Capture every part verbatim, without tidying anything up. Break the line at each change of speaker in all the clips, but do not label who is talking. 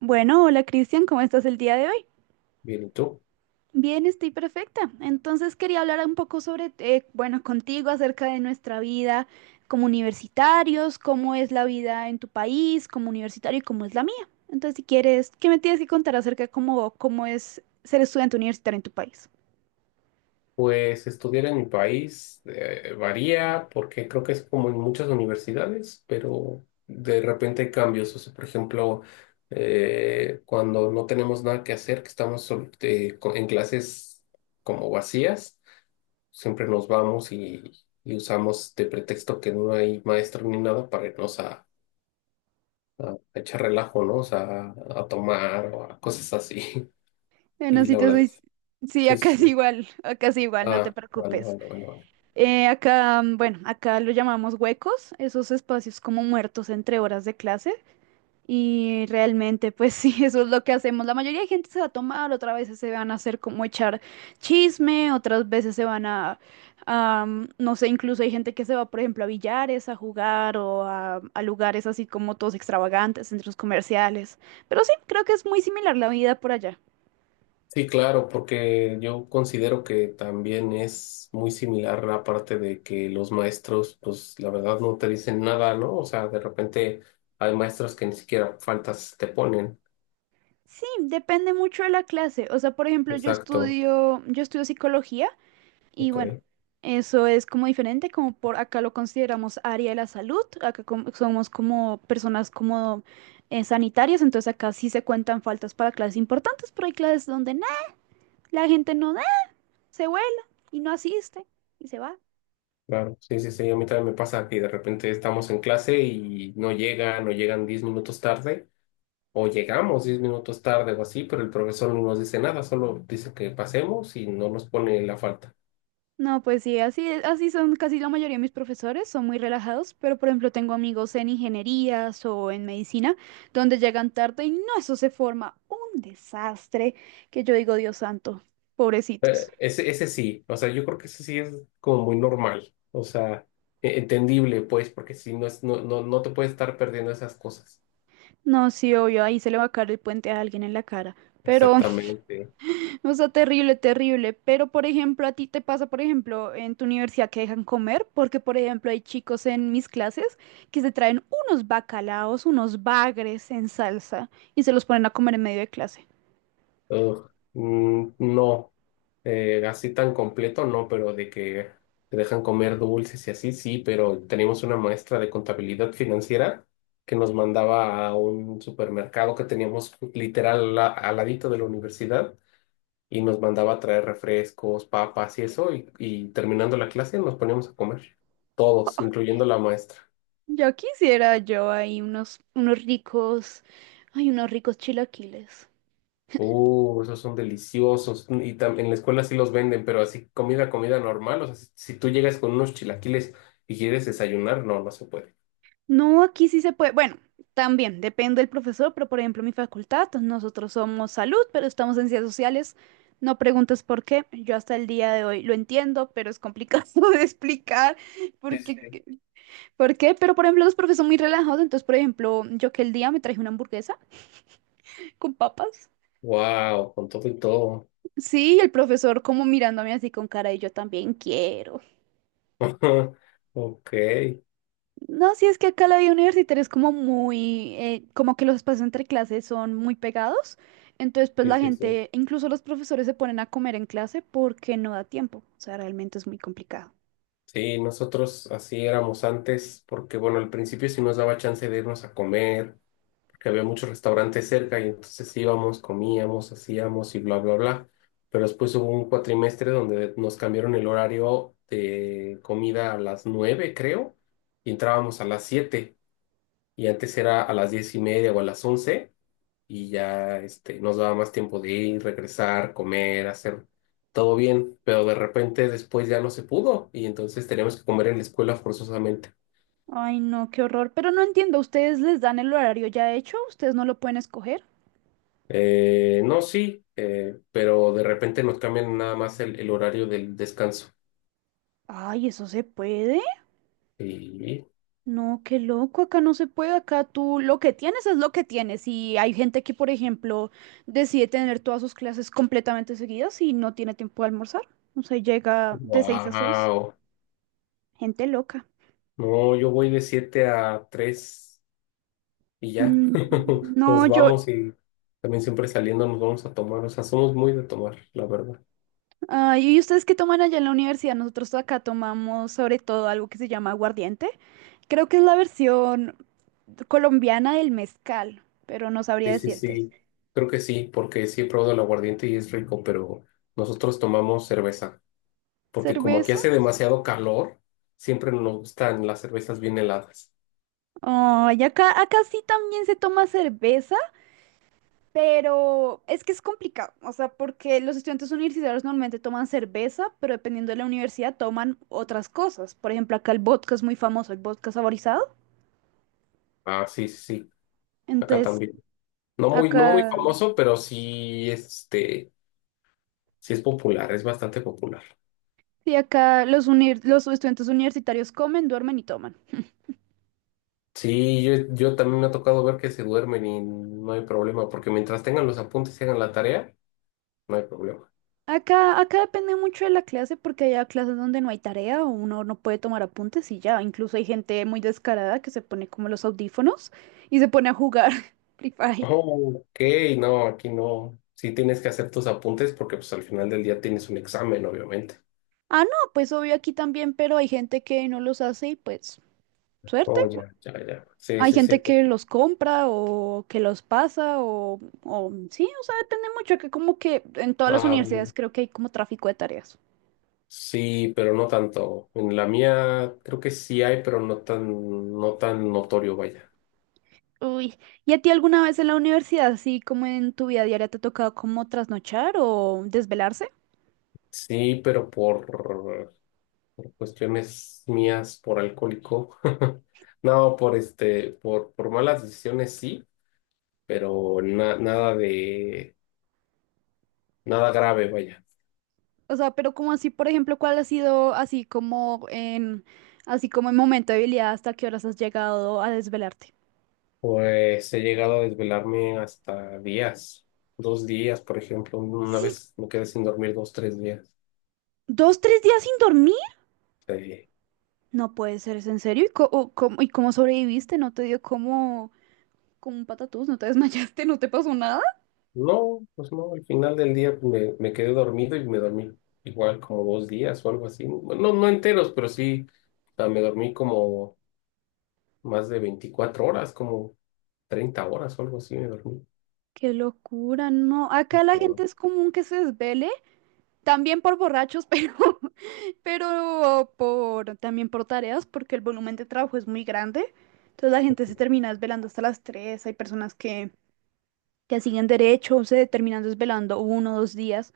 Bueno, hola Cristian, ¿cómo estás el día de hoy?
Bien, ¿y tú?
Bien, estoy perfecta. Entonces quería hablar un poco sobre, eh, bueno, contigo acerca de nuestra vida como universitarios, cómo es la vida en tu país como universitario y cómo es la mía. Entonces, si quieres, ¿qué me tienes que contar acerca de cómo, cómo es ser estudiante universitario en tu país?
Pues estudiar en mi país eh, varía porque creo que es como en muchas universidades, pero de repente hay cambios. O sea, por ejemplo, eh, cuando no tenemos nada que hacer, que estamos sol- eh, co- en clases como vacías, siempre nos vamos y, y usamos de pretexto que no hay maestro ni nada para irnos a, a a echar relajo, ¿no? O sea, a a tomar o a cosas así.
Bueno,
Y
si
la
te
verdad,
soy... Sí,
sí, sí,
acá es
sí.
igual, acá es igual, no te
Ah, vale,
preocupes.
vale, vale. Vale.
Eh, acá, mm, bueno, acá lo llamamos huecos, esos espacios como muertos entre horas de clases. Y realmente, pues sí, eso es lo que hacemos. La mayoría de gente se va a tomar, otras veces se van a hacer como echar chisme, otras veces se van a, am, no sé, incluso hay gente que se va, por ejemplo, a billares, a jugar o a, a lugares así como todos extravagantes, centros comerciales. Pero sí, creo que es muy similar la vida por allá.
Sí, claro, porque yo considero que también es muy similar la parte de que los maestros, pues la verdad no te dicen nada, ¿no? O sea, de repente hay maestros que ni siquiera faltas te ponen.
Sí, depende mucho de la clase. O sea, por ejemplo, yo
Exacto,
estudio, yo estudio psicología. Y
ok,
bueno, eso es como diferente, como por acá lo consideramos área de la salud, acá como- somos como personas como eh, sanitarias, entonces acá sí se cuentan faltas para clases importantes, pero hay clases donde nada, la gente no da, se vuela y no asiste y se va.
claro. Sí, sí, sí, a mí también me pasa que de repente estamos en clase y no llegan o llegan diez minutos tarde o llegamos diez minutos tarde o así, pero el profesor no nos dice nada, solo dice que pasemos y no nos pone la falta.
No, pues sí, así es- así son casi la mayoría de mis profesores, son muy relajados, pero por ejemplo tengo amigos en ingenierías o en medicina, donde llegan tarde y no, eso se forma un desastre que yo digo, Dios santo,
Eh,
pobrecitos.
ese, ese sí, o sea, yo creo que ese sí es como muy normal, o sea, e- entendible, pues, porque si no es, no, no, no te puedes estar perdiendo esas cosas.
No, sí, obvio, ahí se le va a caer el puente a alguien en la cara. Pero,
Exactamente.
o sea, terrible, terrible. Pero, por ejemplo, a ti te pasa, por ejemplo, en tu universidad que dejan comer, porque, por ejemplo, hay chicos en mis clases que se traen unos bacalaos, unos bagres en salsa y se los ponen a comer en medio de clase.
Ugh, mm, no, eh, así tan completo, no, pero de que te dejan comer dulces y así, sí, pero teníamos una maestra de contabilidad financiera que nos mandaba a un supermercado que teníamos literal a- al ladito de la universidad y nos mandaba a traer refrescos, papas y eso, y, y terminando la clase nos poníamos a comer, todos, incluyendo la maestra.
Ya quisiera yo ahí unos, unos ricos, ay, unos ricos chilaquiles.
Uh, esos son deliciosos. Y tam- en la escuela sí los venden, pero así comida, comida normal. O sea, si, si tú llegas con unos chilaquiles y quieres desayunar, no, no se puede.
No, aquí sí se puede. Bueno, también depende del profesor, pero por ejemplo, mi facultad, pues, nosotros somos salud, pero estamos en ciencias sociales. No preguntes por qué. Yo hasta el día de hoy lo entiendo, pero es complicado de explicar
Sí,
por
sí, sí.
qué, por qué. Pero por ejemplo, los profes son muy relajados. Entonces, por ejemplo, yo que el día me traje una hamburguesa con papas.
Wow, con todo y todo.
Sí, el profesor como mirándome así con cara y yo también quiero.
Ok, sí,
No, sí es que acá la vida universitaria es como muy, eh, como que los espacios entre clases son muy pegados, entonces pues la
sí, sí.
gente, incluso los profesores se ponen a comer en clase porque no da tiempo, o sea, realmente es muy complicado.
Sí, nosotros así éramos antes, porque bueno, al principio sí nos daba chance de irnos a comer porque había muchos restaurantes cerca y entonces íbamos, comíamos, hacíamos y bla, bla, bla. Pero después hubo un cuatrimestre donde nos cambiaron el horario de comida a las nueve, creo, y entrábamos a las siete. Y antes era a las diez y media o a las once, y ya este, nos daba más tiempo de ir, regresar, comer, hacer todo bien. Pero de repente después ya no se pudo, y entonces teníamos que comer en la escuela forzosamente.
Ay, no, qué horror, pero no entiendo, ¿ustedes les dan el horario ya hecho? ¿Ustedes no lo pueden escoger?
Eh, no, sí, eh, pero de repente nos cambian nada más el, el horario del descanso.
Ay, ¿eso se puede?
Sí.
No, qué loco, acá no se puede, acá tú lo que tienes es lo que tienes y hay gente que, por ejemplo, decide tener todas sus clases completamente seguidas y no tiene tiempo de almorzar, o sea, llega de seis a seis
Wow.
gente loca.
No, yo voy de siete a tres y ya.
Mm,
Nos
no, yo,
vamos y también siempre saliendo nos vamos a tomar. O sea, somos muy de tomar, la verdad.
ah, ¿y ustedes qué toman allá en la universidad? Nosotros acá tomamos sobre todo algo que se llama aguardiente, creo que es la versión colombiana del mezcal, pero no sabría
Sí, sí,
decirte.
sí. Creo que sí, porque sí he probado el aguardiente y es rico, pero nosotros tomamos cerveza, porque como aquí
¿Cerveza?
hace demasiado calor, siempre nos gustan las cervezas bien heladas.
Oh, y acá, acá sí también se toma cerveza, pero es que es complicado, o sea, porque los estudiantes universitarios normalmente toman cerveza, pero dependiendo de la universidad toman otras cosas. Por ejemplo, acá el vodka es muy famoso, el vodka saborizado.
Ah, sí, sí, sí. Acá
Entonces,
también. No muy, no muy
acá,
famoso, pero sí, este, sí es popular, es bastante popular.
sí, acá los, uni los estudiantes universitarios comen, duermen y toman.
Sí, yo, yo también me ha tocado ver que se duermen y no hay problema, porque mientras tengan los apuntes y hagan la tarea, no hay problema.
Acá, acá depende mucho de la clase porque hay clases donde no hay tarea o uno no puede tomar apuntes y ya. Incluso hay gente muy descarada que se pone como los audífonos y se pone a jugar Free Fire.
Oh, ok, no, aquí no. Sí tienes que hacer tus apuntes porque pues al final del día tienes un examen, obviamente.
Ah, no, pues obvio aquí también, pero hay gente que no los hace y pues suerte.
Oh, ya, ya, ya. Sí,
Hay
sí, sí.
gente que los compra o que los pasa o, o sí, o sea, depende mucho, que como que en todas las
Ah,
universidades
bueno.
creo que hay como tráfico de tareas.
Sí, pero no tanto. En la mía creo que sí hay, pero no tan, no tan notorio, vaya.
Uy, ¿y a ti alguna vez en la universidad, así como en tu vida diaria, te ha tocado como trasnochar o desvelarse?
Sí, pero por por cuestiones mías, por alcohólico. No, por este, por, por malas decisiones sí, pero na- nada de, nada grave, vaya.
O sea, pero como así, por ejemplo, ¿cuál ha sido así como en, así como en momento de habilidad, hasta qué horas has llegado a desvelarte?
Pues he llegado a desvelarme hasta días, dos días, por ejemplo. Una
Sí,
vez me quedé sin dormir dos, tres días.
dos, tres días sin dormir.
Eh,
No puede ser, ¿es en serio? ¿Y co- o cómo, y cómo sobreviviste? ¿No te dio como, como un patatús? ¿No te desmayaste? ¿No te pasó nada?
no, pues no, al final del día me, me quedé dormido y me dormí igual como dos días o algo así. Bueno, no, no enteros, pero sí, o sea, me dormí como más de veinticuatro horas, como treinta horas o algo así me dormí.
Qué locura, no. Acá la gente
¿No?
es común que se desvele, también por borrachos, pero, pero por, también por tareas, porque el volumen de trabajo es muy grande. Entonces la gente se termina desvelando hasta las tres. Hay personas que, que siguen derecho, se terminan desvelando uno o dos días.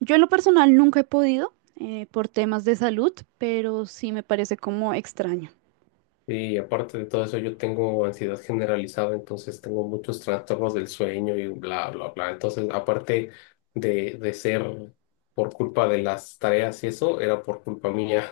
Yo en lo personal nunca he podido, eh, por temas de salud, pero sí me parece como extraño.
Y aparte de todo eso, yo tengo ansiedad generalizada, entonces tengo muchos trastornos del sueño y bla, bla, bla. Entonces, aparte de, de ser por culpa de las tareas y eso, era por culpa mía.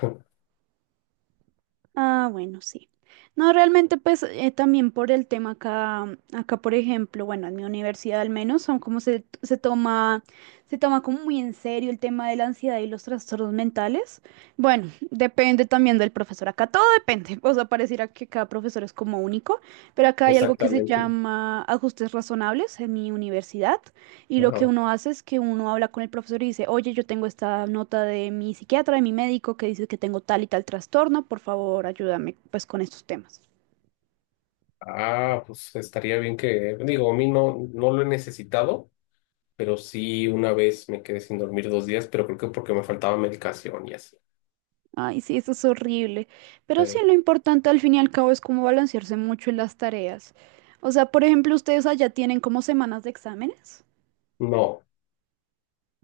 Ah, bueno, sí. No, realmente pues eh, también por el tema acá, mm, acá por ejemplo, bueno, en mi universidad al menos, son como se, se toma, se toma como muy en serio el tema de la ansiedad y los trastornos mentales. Bueno, depende también del profesor, acá todo depende, o sea, pareciera que cada profesor es como único, pero acá hay algo que se
Exactamente.
llama ajustes razonables en mi universidad. Y lo que
Ajá.
uno hace es que uno habla con el profesor y dice, oye, yo tengo esta nota de mi psiquiatra, de mi médico, que dice que tengo tal y tal trastorno, por favor, ayúdame pues con estos temas.
Ah, pues estaría bien que, digo, a mí no, no lo he necesitado, pero sí una vez me quedé sin dormir dos días, pero creo que porque me faltaba medicación y así.
Ay, sí, eso es horrible. Pero sí,
Eh,
lo importante al fin y al cabo es cómo balancearse mucho en las tareas. O sea, por ejemplo, ustedes allá tienen como semanas de exámenes,
no.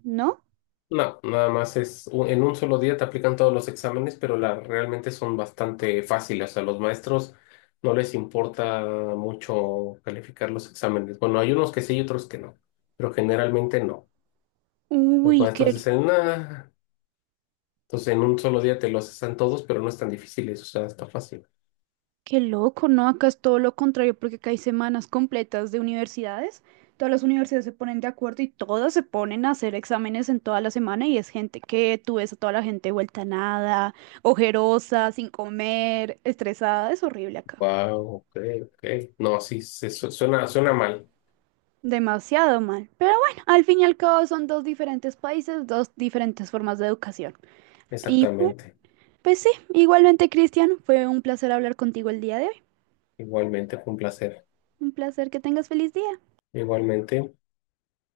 ¿no?
No, nada más es un- en un solo día te aplican todos los exámenes, pero la, realmente son bastante fáciles. O sea, los maestros no les importa mucho calificar los exámenes. Bueno, hay unos que sí y otros que no, pero generalmente no. Los
Uy,
maestros
qué
dicen, nada. Entonces, en un solo día te los hacen todos, pero no es tan difícil o sea, está fácil.
qué loco, ¿no? Acá es todo lo contrario porque acá hay semanas completas de universidades. Todas las universidades se ponen de acuerdo y todas se ponen a hacer exámenes en toda la semana y es gente que tú ves a toda la gente vuelta a nada, ojerosa, sin comer, estresada. Es horrible acá.
Wow, ok, ok. No, sí, se, su- suena, suena mal.
Demasiado mal. Pero bueno, al fin y al cabo son dos diferentes países, dos diferentes formas de educación. Y bueno,
Exactamente.
pues sí, igualmente, Cristian, fue un placer hablar contigo el día de hoy.
Igualmente, fue un placer.
Un placer que tengas feliz día.
Igualmente.